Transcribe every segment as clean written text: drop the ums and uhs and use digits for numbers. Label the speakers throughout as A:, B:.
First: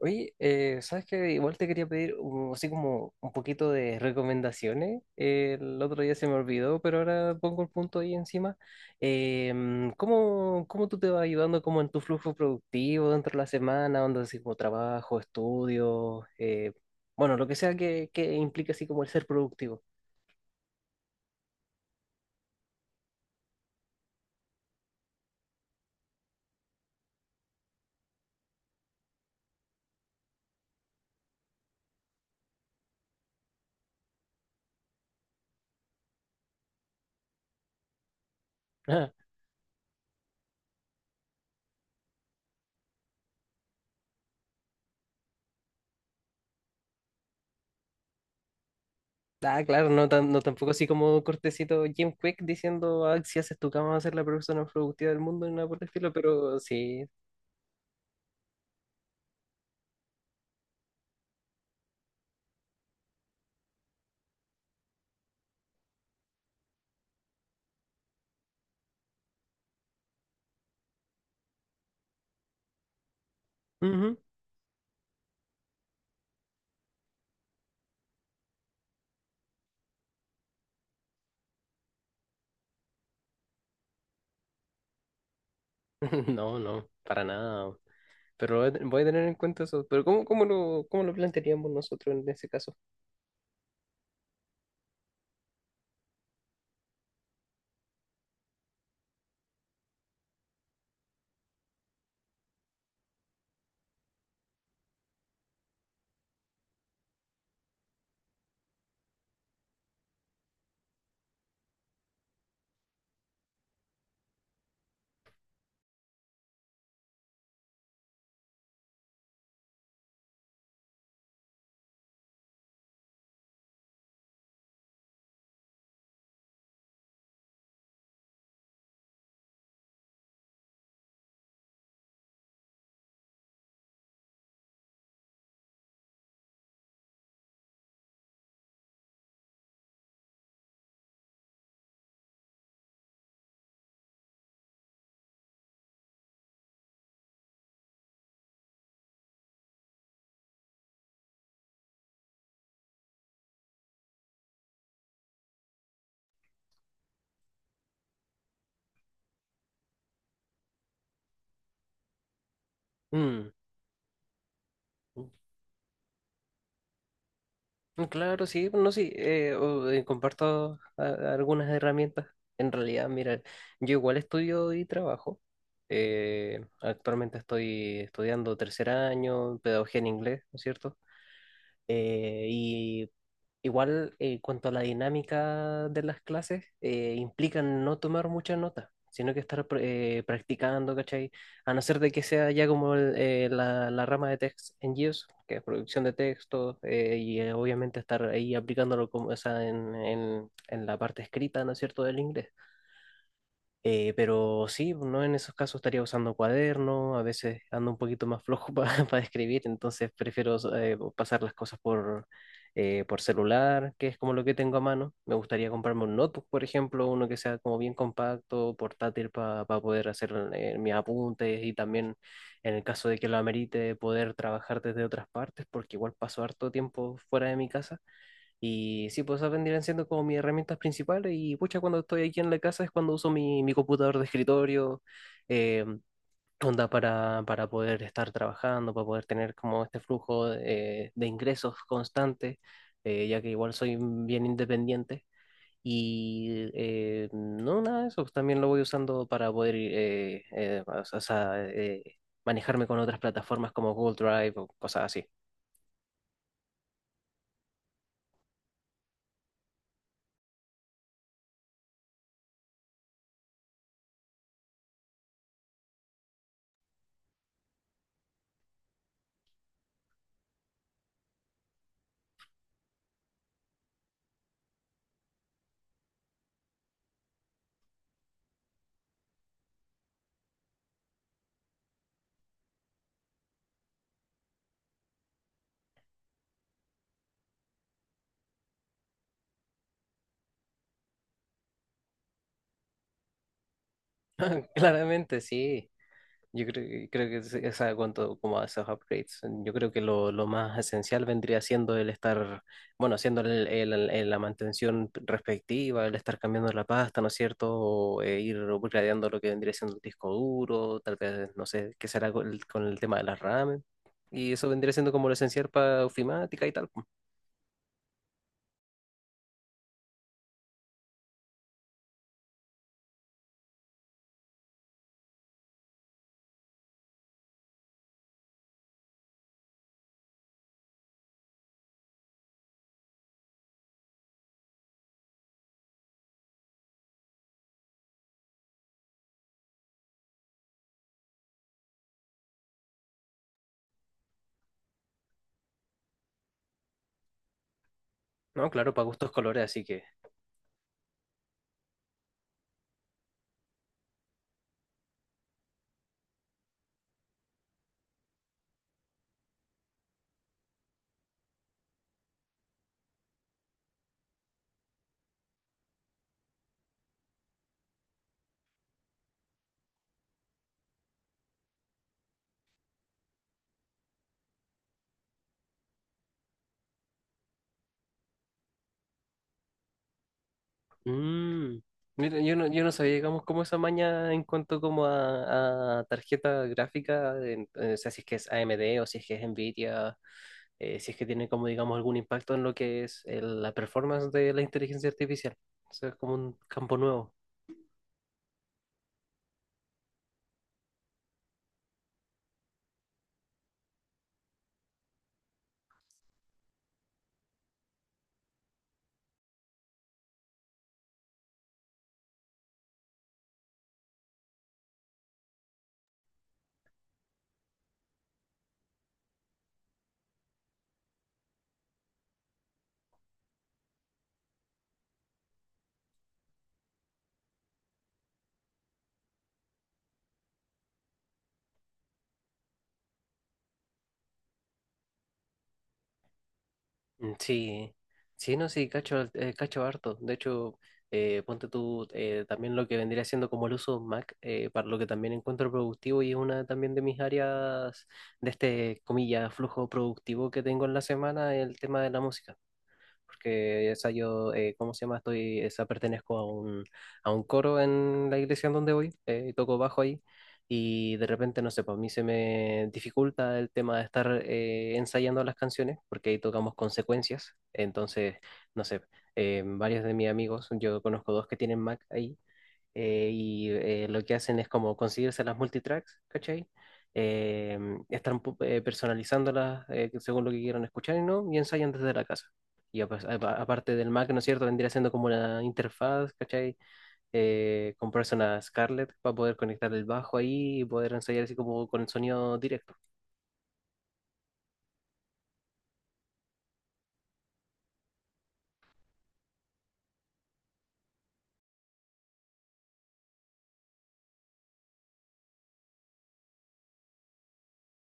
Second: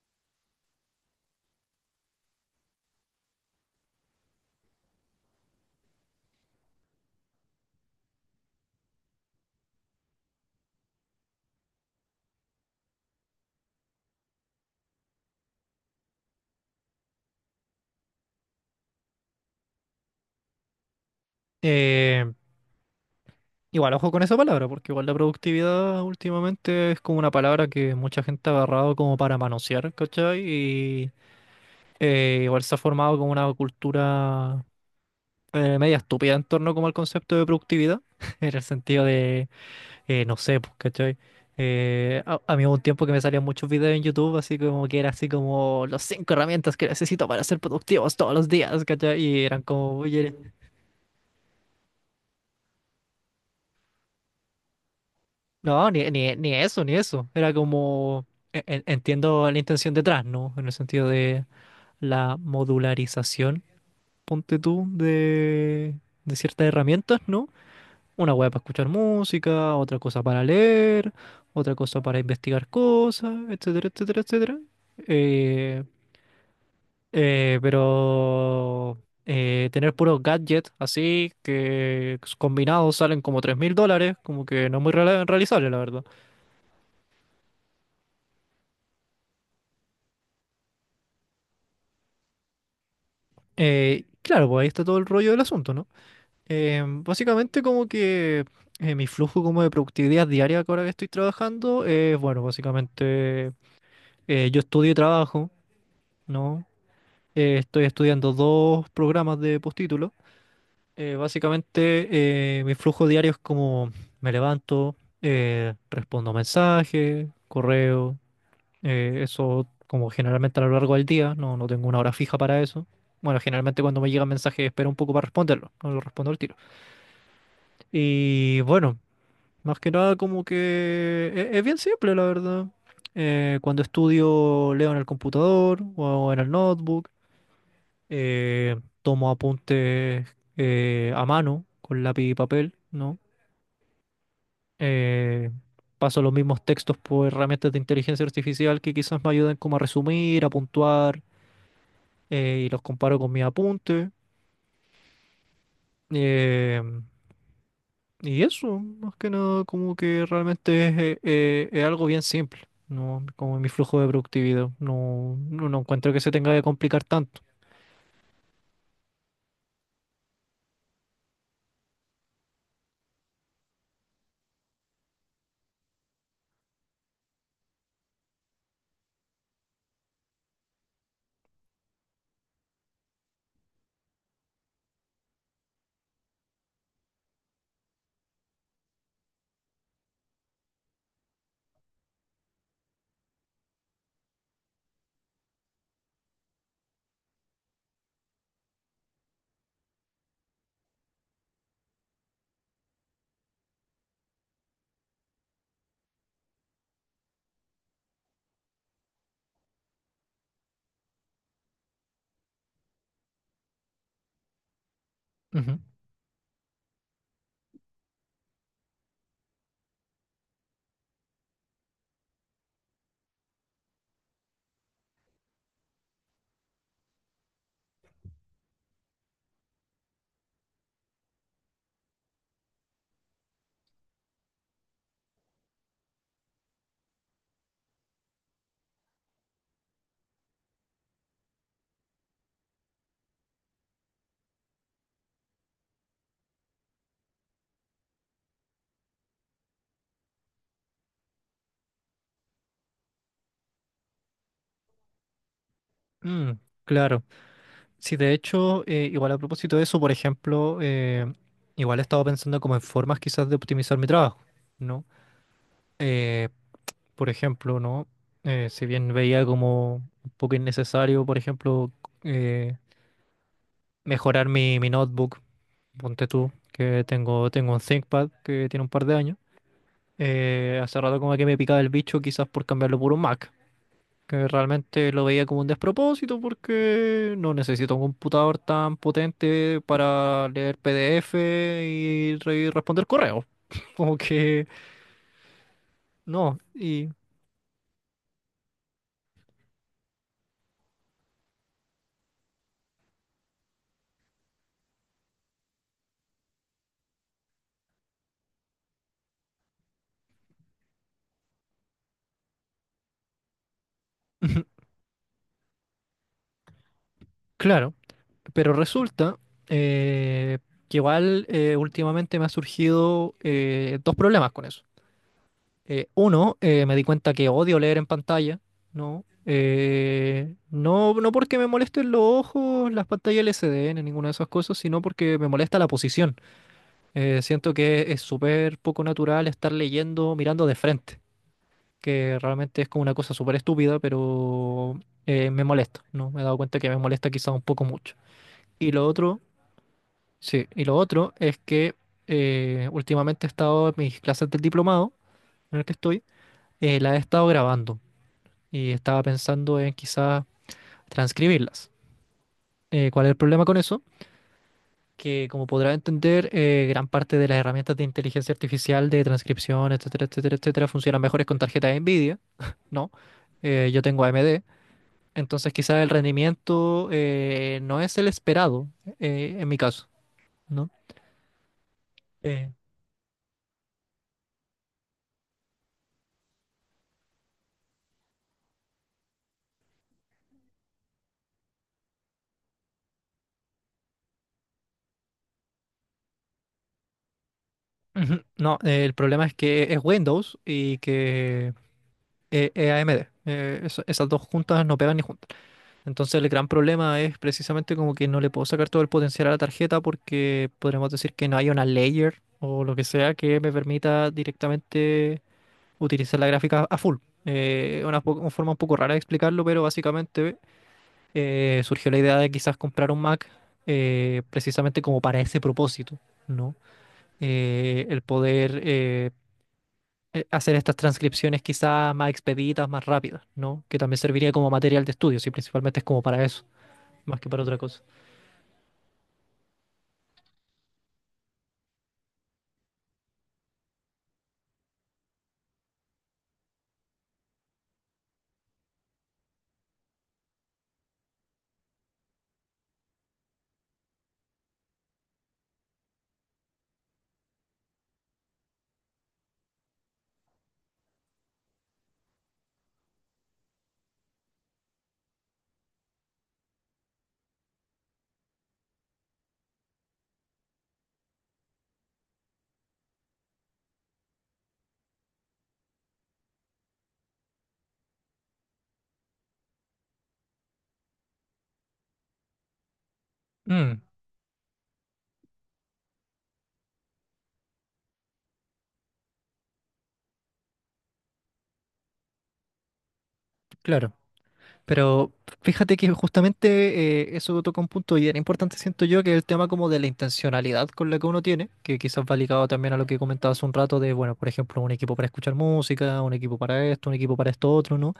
A: Oye, ¿sabes qué? Igual te quería pedir así como un poquito de recomendaciones. El otro día se me olvidó, pero ahora pongo el punto ahí encima. ¿Cómo tú te vas ayudando como en tu flujo productivo dentro de la semana, donde así como trabajo, estudio, bueno, lo que sea que implique así como el ser productivo?
B: Eh, igual, ojo con esa palabra, porque igual la productividad últimamente es como una palabra que mucha gente ha agarrado como para manosear, ¿cachai? Y igual se ha formado como una cultura media estúpida en torno como al concepto de productividad, en el sentido de, no sé, pues, ¿cachai? A mí hubo un tiempo que me salían muchos videos en YouTube, así como que era así como las 5 herramientas que necesito para ser productivos todos los días, ¿cachai? Y eran
A: Ah, claro,
B: como,
A: no,
B: oye,
A: no tampoco así como cortecito Jim Quick diciendo, ah, si haces tu cama vas a ser la persona más productiva del mundo, ni nada por el
B: no, ni,
A: estilo,
B: ni, ni
A: pero
B: eso, ni
A: sí.
B: eso. Era como, entiendo la intención detrás, ¿no? En el sentido de la modularización, ponte tú, de ciertas herramientas, ¿no? Una web para escuchar música, otra cosa para leer, otra cosa para investigar cosas, etcétera, etcétera, etcétera. Eh, eh, pero Tener puros gadgets así, que combinados salen como $3.000, como que no es muy realizable, la verdad.
A: No, no, para nada. Pero voy a voy a tener en cuenta eso. Pero ¿cómo lo plantearíamos nosotros en ese caso?
B: Claro, pues ahí está todo el rollo del asunto, ¿no? Básicamente como que mi flujo como de productividad diaria que ahora que estoy trabajando es, bueno, básicamente yo estudio y trabajo, ¿no? Estoy estudiando dos programas de postítulo. Básicamente Mi flujo diario es como me levanto, respondo mensajes, correo. Eso como generalmente a lo largo del día, no, no tengo una hora fija para eso. Bueno, generalmente cuando me llega un mensaje espero un poco para responderlo, no lo respondo al tiro. Y bueno, más que nada como que es, bien simple, la verdad. Cuando estudio, leo en el computador o en el notebook, eh, tomo apuntes a mano con lápiz y papel, ¿no? Eh, paso los mismos textos por herramientas de inteligencia artificial que quizás me ayuden como a resumir, a puntuar y los comparo con mis apuntes. eh, y eso, más que nada, como que realmente es algo bien simple, ¿no?
A: Mm,
B: Como mi flujo de productividad.
A: mm,
B: No encuentro que se tenga que complicar tanto.
A: claro, sí, bueno, no, sí, comparto algunas herramientas. En realidad, mira, yo igual estudio y trabajo. Actualmente estoy estudiando tercer año, pedagogía en inglés, ¿no es cierto? Y igual, en cuanto a la dinámica de las clases, implican no tomar muchas notas, sino que estar practicando, ¿cachai? A no ser de que sea ya como la rama de text en GIS, que es producción de textos, obviamente estar ahí aplicándolo como, o sea, en la parte escrita, ¿no es cierto?, del inglés. Pero sí, no en esos casos estaría usando cuaderno, a veces ando un poquito más flojo para escribir, entonces prefiero pasar las cosas por celular, que es como lo que tengo a mano. Me gustaría
B: Ujú.
A: comprarme un notebook, por ejemplo, uno que sea como bien compacto, portátil para poder hacer mis apuntes y también en el caso de que lo amerite poder trabajar desde otras partes, porque igual paso harto tiempo fuera de mi casa. Y sí, pues esas vendrían siendo como mis herramientas principales y pucha, cuando estoy aquí en la casa es cuando uso mi computador de escritorio, eh, onda para poder estar trabajando, para poder tener como este flujo de ingresos constante, ya que igual soy bien independiente. Y no, nada de eso, pues, también lo voy usando para poder o sea, manejarme con otras plataformas como Google Drive o cosas así.
B: Mm, claro. Sí, de hecho, igual a propósito de eso, por ejemplo, igual he estado pensando como en formas quizás de optimizar mi trabajo, ¿no? Eh, por ejemplo, ¿no? Si bien veía como un poco innecesario, por ejemplo, eh, mejorar mi notebook, ponte tú, que tengo, tengo un ThinkPad que tiene un par de años. Hace rato como que me picaba el bicho quizás por cambiarlo por un Mac, que realmente lo veía como un despropósito porque no necesito un computador tan potente para leer PDF y, responder correos. Como que
A: Claramente, sí.
B: no,
A: Yo creo,
B: y
A: creo que esa cuanto como a esos upgrades, yo creo que lo más esencial vendría siendo el estar, bueno, haciendo la mantención respectiva, el estar cambiando la pasta, ¿no es cierto? O ir upgradeando lo que vendría siendo el disco duro, tal vez, no sé, qué será con el tema de las RAM. Y eso vendría siendo como lo esencial para ofimática y tal.
B: claro, pero resulta eh, que igual últimamente me ha surgido 2 problemas con eso. Uno, me di cuenta que odio leer en pantalla, ¿no? No, no porque me molesten los ojos, las pantallas LCD, ni ninguna de esas cosas, sino porque me molesta la posición. Siento que es súper poco natural estar leyendo mirando de frente, que realmente es como una cosa súper estúpida, pero me molesta, ¿no? Me he dado cuenta que me molesta quizá un poco mucho.
A: ¿No?
B: Y
A: Claro,
B: lo
A: para gustos
B: otro,
A: colores, así que
B: sí, y lo otro es que últimamente he estado en mis clases del diplomado en el que estoy, las he estado grabando. Y estaba pensando en quizás transcribirlas. ¿Cuál es el problema con eso? Que como podrá entender, gran parte de las herramientas de inteligencia artificial, de transcripción, etcétera, etcétera, etcétera, funcionan mejores con tarjeta de NVIDIA, ¿no? Yo tengo AMD, entonces quizás el rendimiento no es el esperado en mi caso, ¿no?
A: mm. Mira, yo no,
B: Eh,
A: yo no sabía, digamos, cómo esa maña en cuanto como a tarjeta gráfica, o sea, si es que es AMD o si es que es Nvidia, si es que tiene como, digamos, algún impacto en lo que es la performance de la inteligencia artificial. O sea, es como un campo nuevo.
B: Ujú, no, el problema es que es Windows y que es AMD. Esas dos juntas no pegan ni juntas. Entonces el gran problema es precisamente como que no le puedo sacar todo el potencial a la tarjeta porque podremos decir que no hay una layer o lo que sea que me permita directamente utilizar la gráfica a full. Una forma un poco rara de explicarlo, pero básicamente surgió la idea de quizás comprar un Mac precisamente como para ese propósito, ¿no? El poder hacer estas transcripciones quizás más expeditas, más rápidas, ¿no? Que también serviría como material de estudio, si principalmente es como para eso,
A: Mm,
B: más que para otra
A: sí,
B: cosa.
A: sí, no, sí, cacho, cacho harto. De hecho, ponte tú también lo que vendría siendo como el uso Mac, para lo que también encuentro productivo y es una también de mis áreas de este, comillas, flujo productivo que tengo en la semana, el tema de la música, porque esa yo, ¿cómo se llama? Estoy, esa pertenezco a un coro en la iglesia en donde voy, toco bajo ahí, y de repente, no sé, para mí se me dificulta el tema de estar ensayando las canciones, porque ahí tocamos consecuencias, entonces, no sé, varios de mis amigos, yo conozco dos que tienen Mac ahí, lo que hacen es como conseguirse las multitracks, ¿cachai? Eh, están personalizándolas según lo que quieran escuchar y no, y ensayan desde la casa. Y aparte
B: Mm,
A: del Mac, ¿no es cierto? Vendría siendo como una interfaz, ¿cachai? Comprarse una Scarlett para poder conectar el bajo ahí y poder ensayar así como con el sonido directo.
B: claro, pero fíjate que justamente eso toca un punto y era importante, siento yo, que es el tema como de la intencionalidad con la que uno tiene, que quizás va ligado también a lo que comentabas hace un rato de, bueno, por ejemplo, un equipo para escuchar música, un equipo para esto, un equipo para esto otro, ¿no?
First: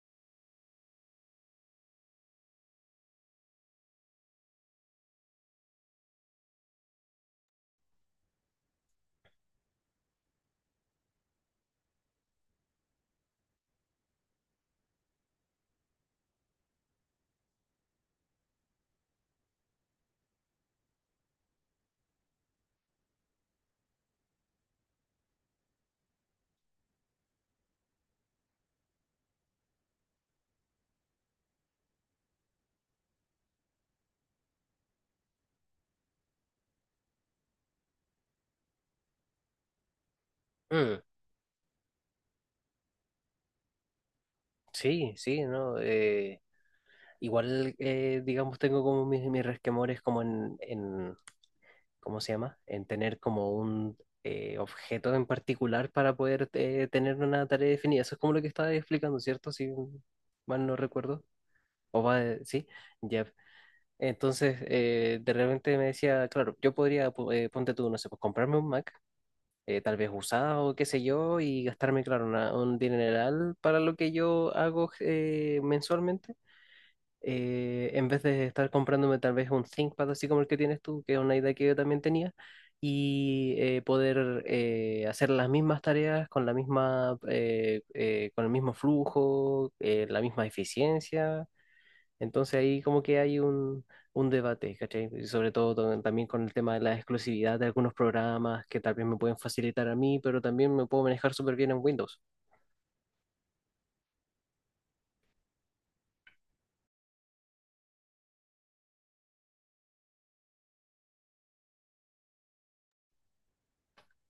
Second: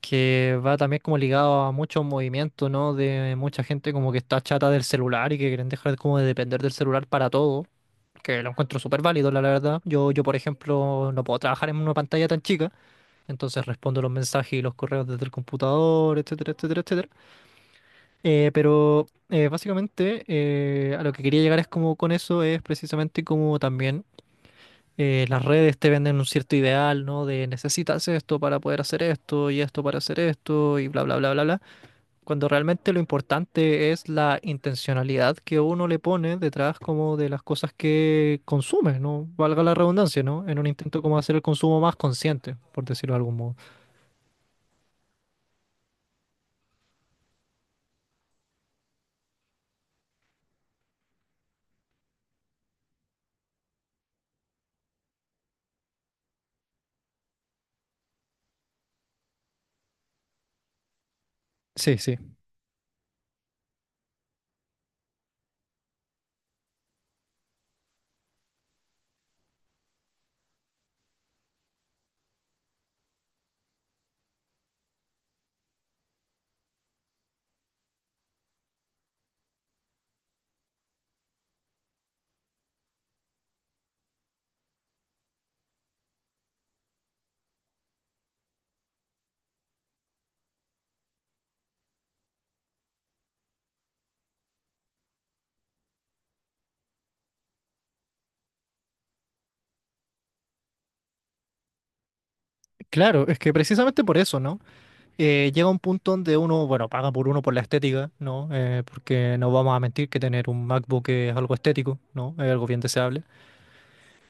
B: Que va también como ligado a muchos movimientos, ¿no? De mucha gente como que está chata del celular y que quieren dejar como de depender del celular para todo, que lo encuentro súper válido, la verdad. Yo, por ejemplo, no puedo trabajar en una pantalla tan chica. Entonces respondo los mensajes y los correos desde el computador, etcétera, etcétera, etcétera. Pero básicamente A lo que quería llegar es como con eso es precisamente como también las redes te venden un cierto ideal, ¿no? De necesitas esto para poder hacer esto y esto para hacer esto y bla, bla, bla, bla, bla. Cuando realmente lo importante es la intencionalidad que uno le pone detrás como de las cosas que consume, ¿no? Valga la redundancia, ¿no? En un intento
A: Mm,
B: como hacer el consumo más consciente, por decirlo de algún modo.
A: sí, sí, ¿no? Igual, digamos, tengo como mis resquemores como en ¿cómo se llama? En tener como un objeto en particular para poder tener una tarea definida. Eso es como lo que estaba explicando, ¿cierto? Si mal no recuerdo.
B: Sí,
A: O va,
B: sí.
A: sí, ya. Entonces, de repente me decía, claro, yo podría, ponte tú, no sé, pues comprarme un Mac, tal vez usado, qué sé yo, y gastarme, claro, un dineral para lo que yo hago mensualmente en vez de estar comprándome tal vez un ThinkPad así como el que tienes tú, que es una idea que yo también tenía, y poder hacer las mismas tareas con la misma, con el mismo flujo, la misma eficiencia. Entonces ahí como que hay un debate, ¿cachai? Y sobre todo también con el tema de la exclusividad de algunos programas que tal vez me pueden facilitar a mí, pero también me puedo manejar súper bien en Windows.
B: Claro, es que precisamente por eso, ¿no? Llega un punto donde uno, bueno, paga por uno por la estética, ¿no? Porque no vamos a mentir que tener un MacBook es algo estético, ¿no? Es algo bien deseable.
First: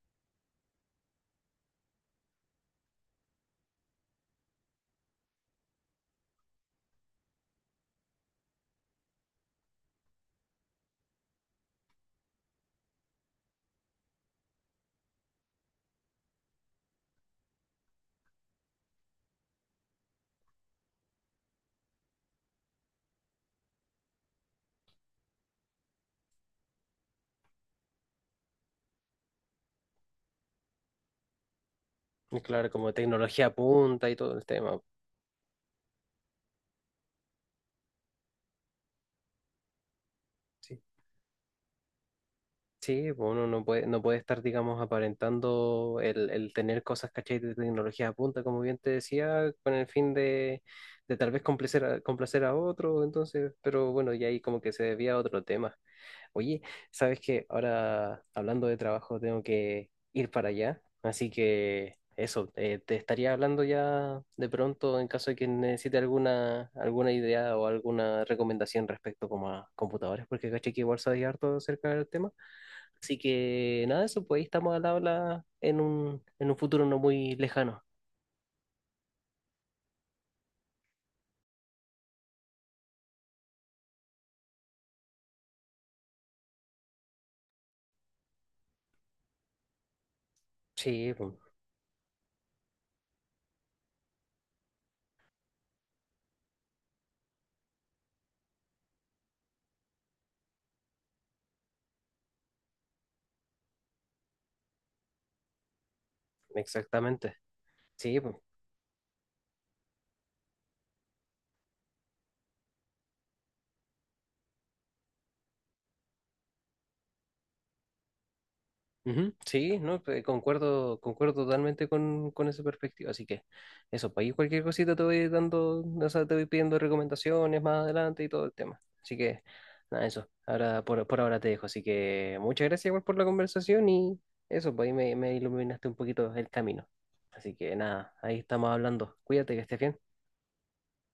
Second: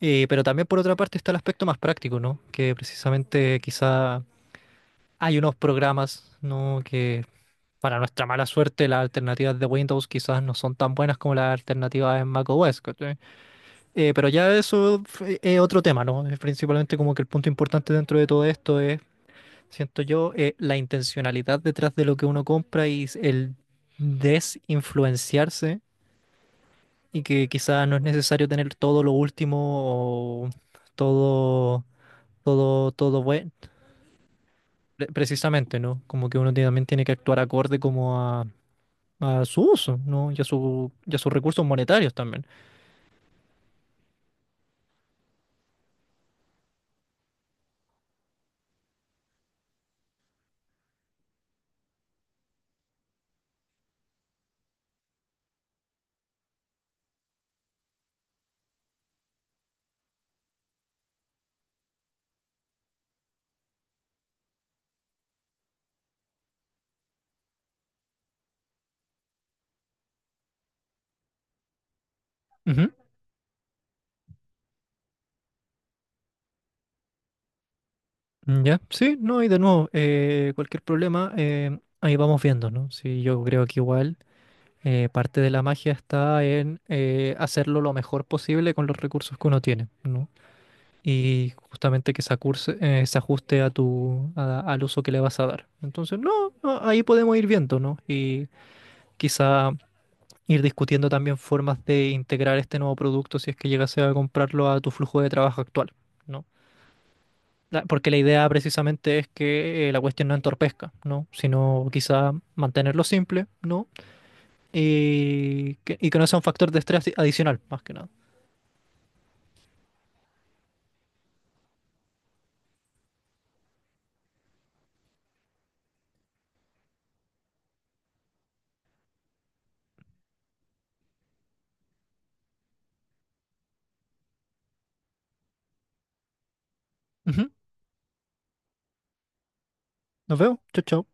B: Pero también por otra parte está el aspecto más práctico, ¿no? Que precisamente quizá hay unos programas, ¿no? Que para nuestra mala suerte las alternativas de Windows quizás no son tan buenas como las alternativas en macOS, ¿cachai? Es otro tema, ¿no? Es principalmente como que el punto importante dentro de todo esto es siento yo la intencionalidad detrás de lo que uno compra y el desinfluenciarse y que quizás no es necesario tener todo lo último o todo,
A: Y claro,
B: todo,
A: como
B: todo bueno,
A: tecnología punta y todo el tema.
B: precisamente, ¿no? Como que uno también tiene que actuar acorde como a su uso, ¿no? Y a su, y a sus recursos monetarios también.
A: Sí, pues uno no puede, no puede estar, digamos, aparentando el tener cosas, ¿cachai? De tecnología a punta, como bien te decía, con el fin de tal vez complacer a, complacer a otro, entonces, pero bueno, ya ahí como que se debía a otro tema. Oye, ¿sabes qué? Ahora, hablando de trabajo, tengo que ir para allá, así que eso, te estaría hablando ya de pronto en caso de que necesite alguna, alguna idea o alguna recomendación respecto como a computadores, porque caché que igual sabes harto acerca del tema.
B: Ujú.
A: Así que nada, eso, pues ahí estamos al habla en un futuro no muy lejano.
B: Mm, ya, sí, no, y de nuevo, cualquier problema, ahí vamos viendo, ¿no? Sí, yo creo que igual. Parte de la magia está en hacerlo lo mejor posible con los recursos que uno tiene, ¿no?
A: Sí, pues,
B: Y justamente que se, se ajuste a tu, al uso que le vas a dar. Entonces, no, no, ahí podemos ir viendo, ¿no? Y quizá ir discutiendo también formas de integrar este nuevo producto si es que llegase a comprarlo a tu flujo de trabajo actual, ¿no?
A: exactamente.
B: Porque la
A: Sí, pues.
B: idea precisamente es que la cuestión no entorpezca, ¿no? Sino quizá mantenerlo simple, ¿no? Y que, y que no sea un factor de estrés adicional, más que nada.
A: Ujú, sí, no, pues, concuerdo, concuerdo totalmente con esa perspectiva. Así que eso, pues ahí cualquier cosita te voy dando, o sea, te voy pidiendo recomendaciones más adelante y todo el tema. Así que nada, eso. Ahora, por ahora te dejo. Así que muchas gracias igual por la conversación y eso, pues ahí me, me iluminaste un poquito el camino.
B: Ujú,
A: Así que nada, ahí estamos hablando. Cuídate, que estés bien.
B: nos vemos. Chau, chau.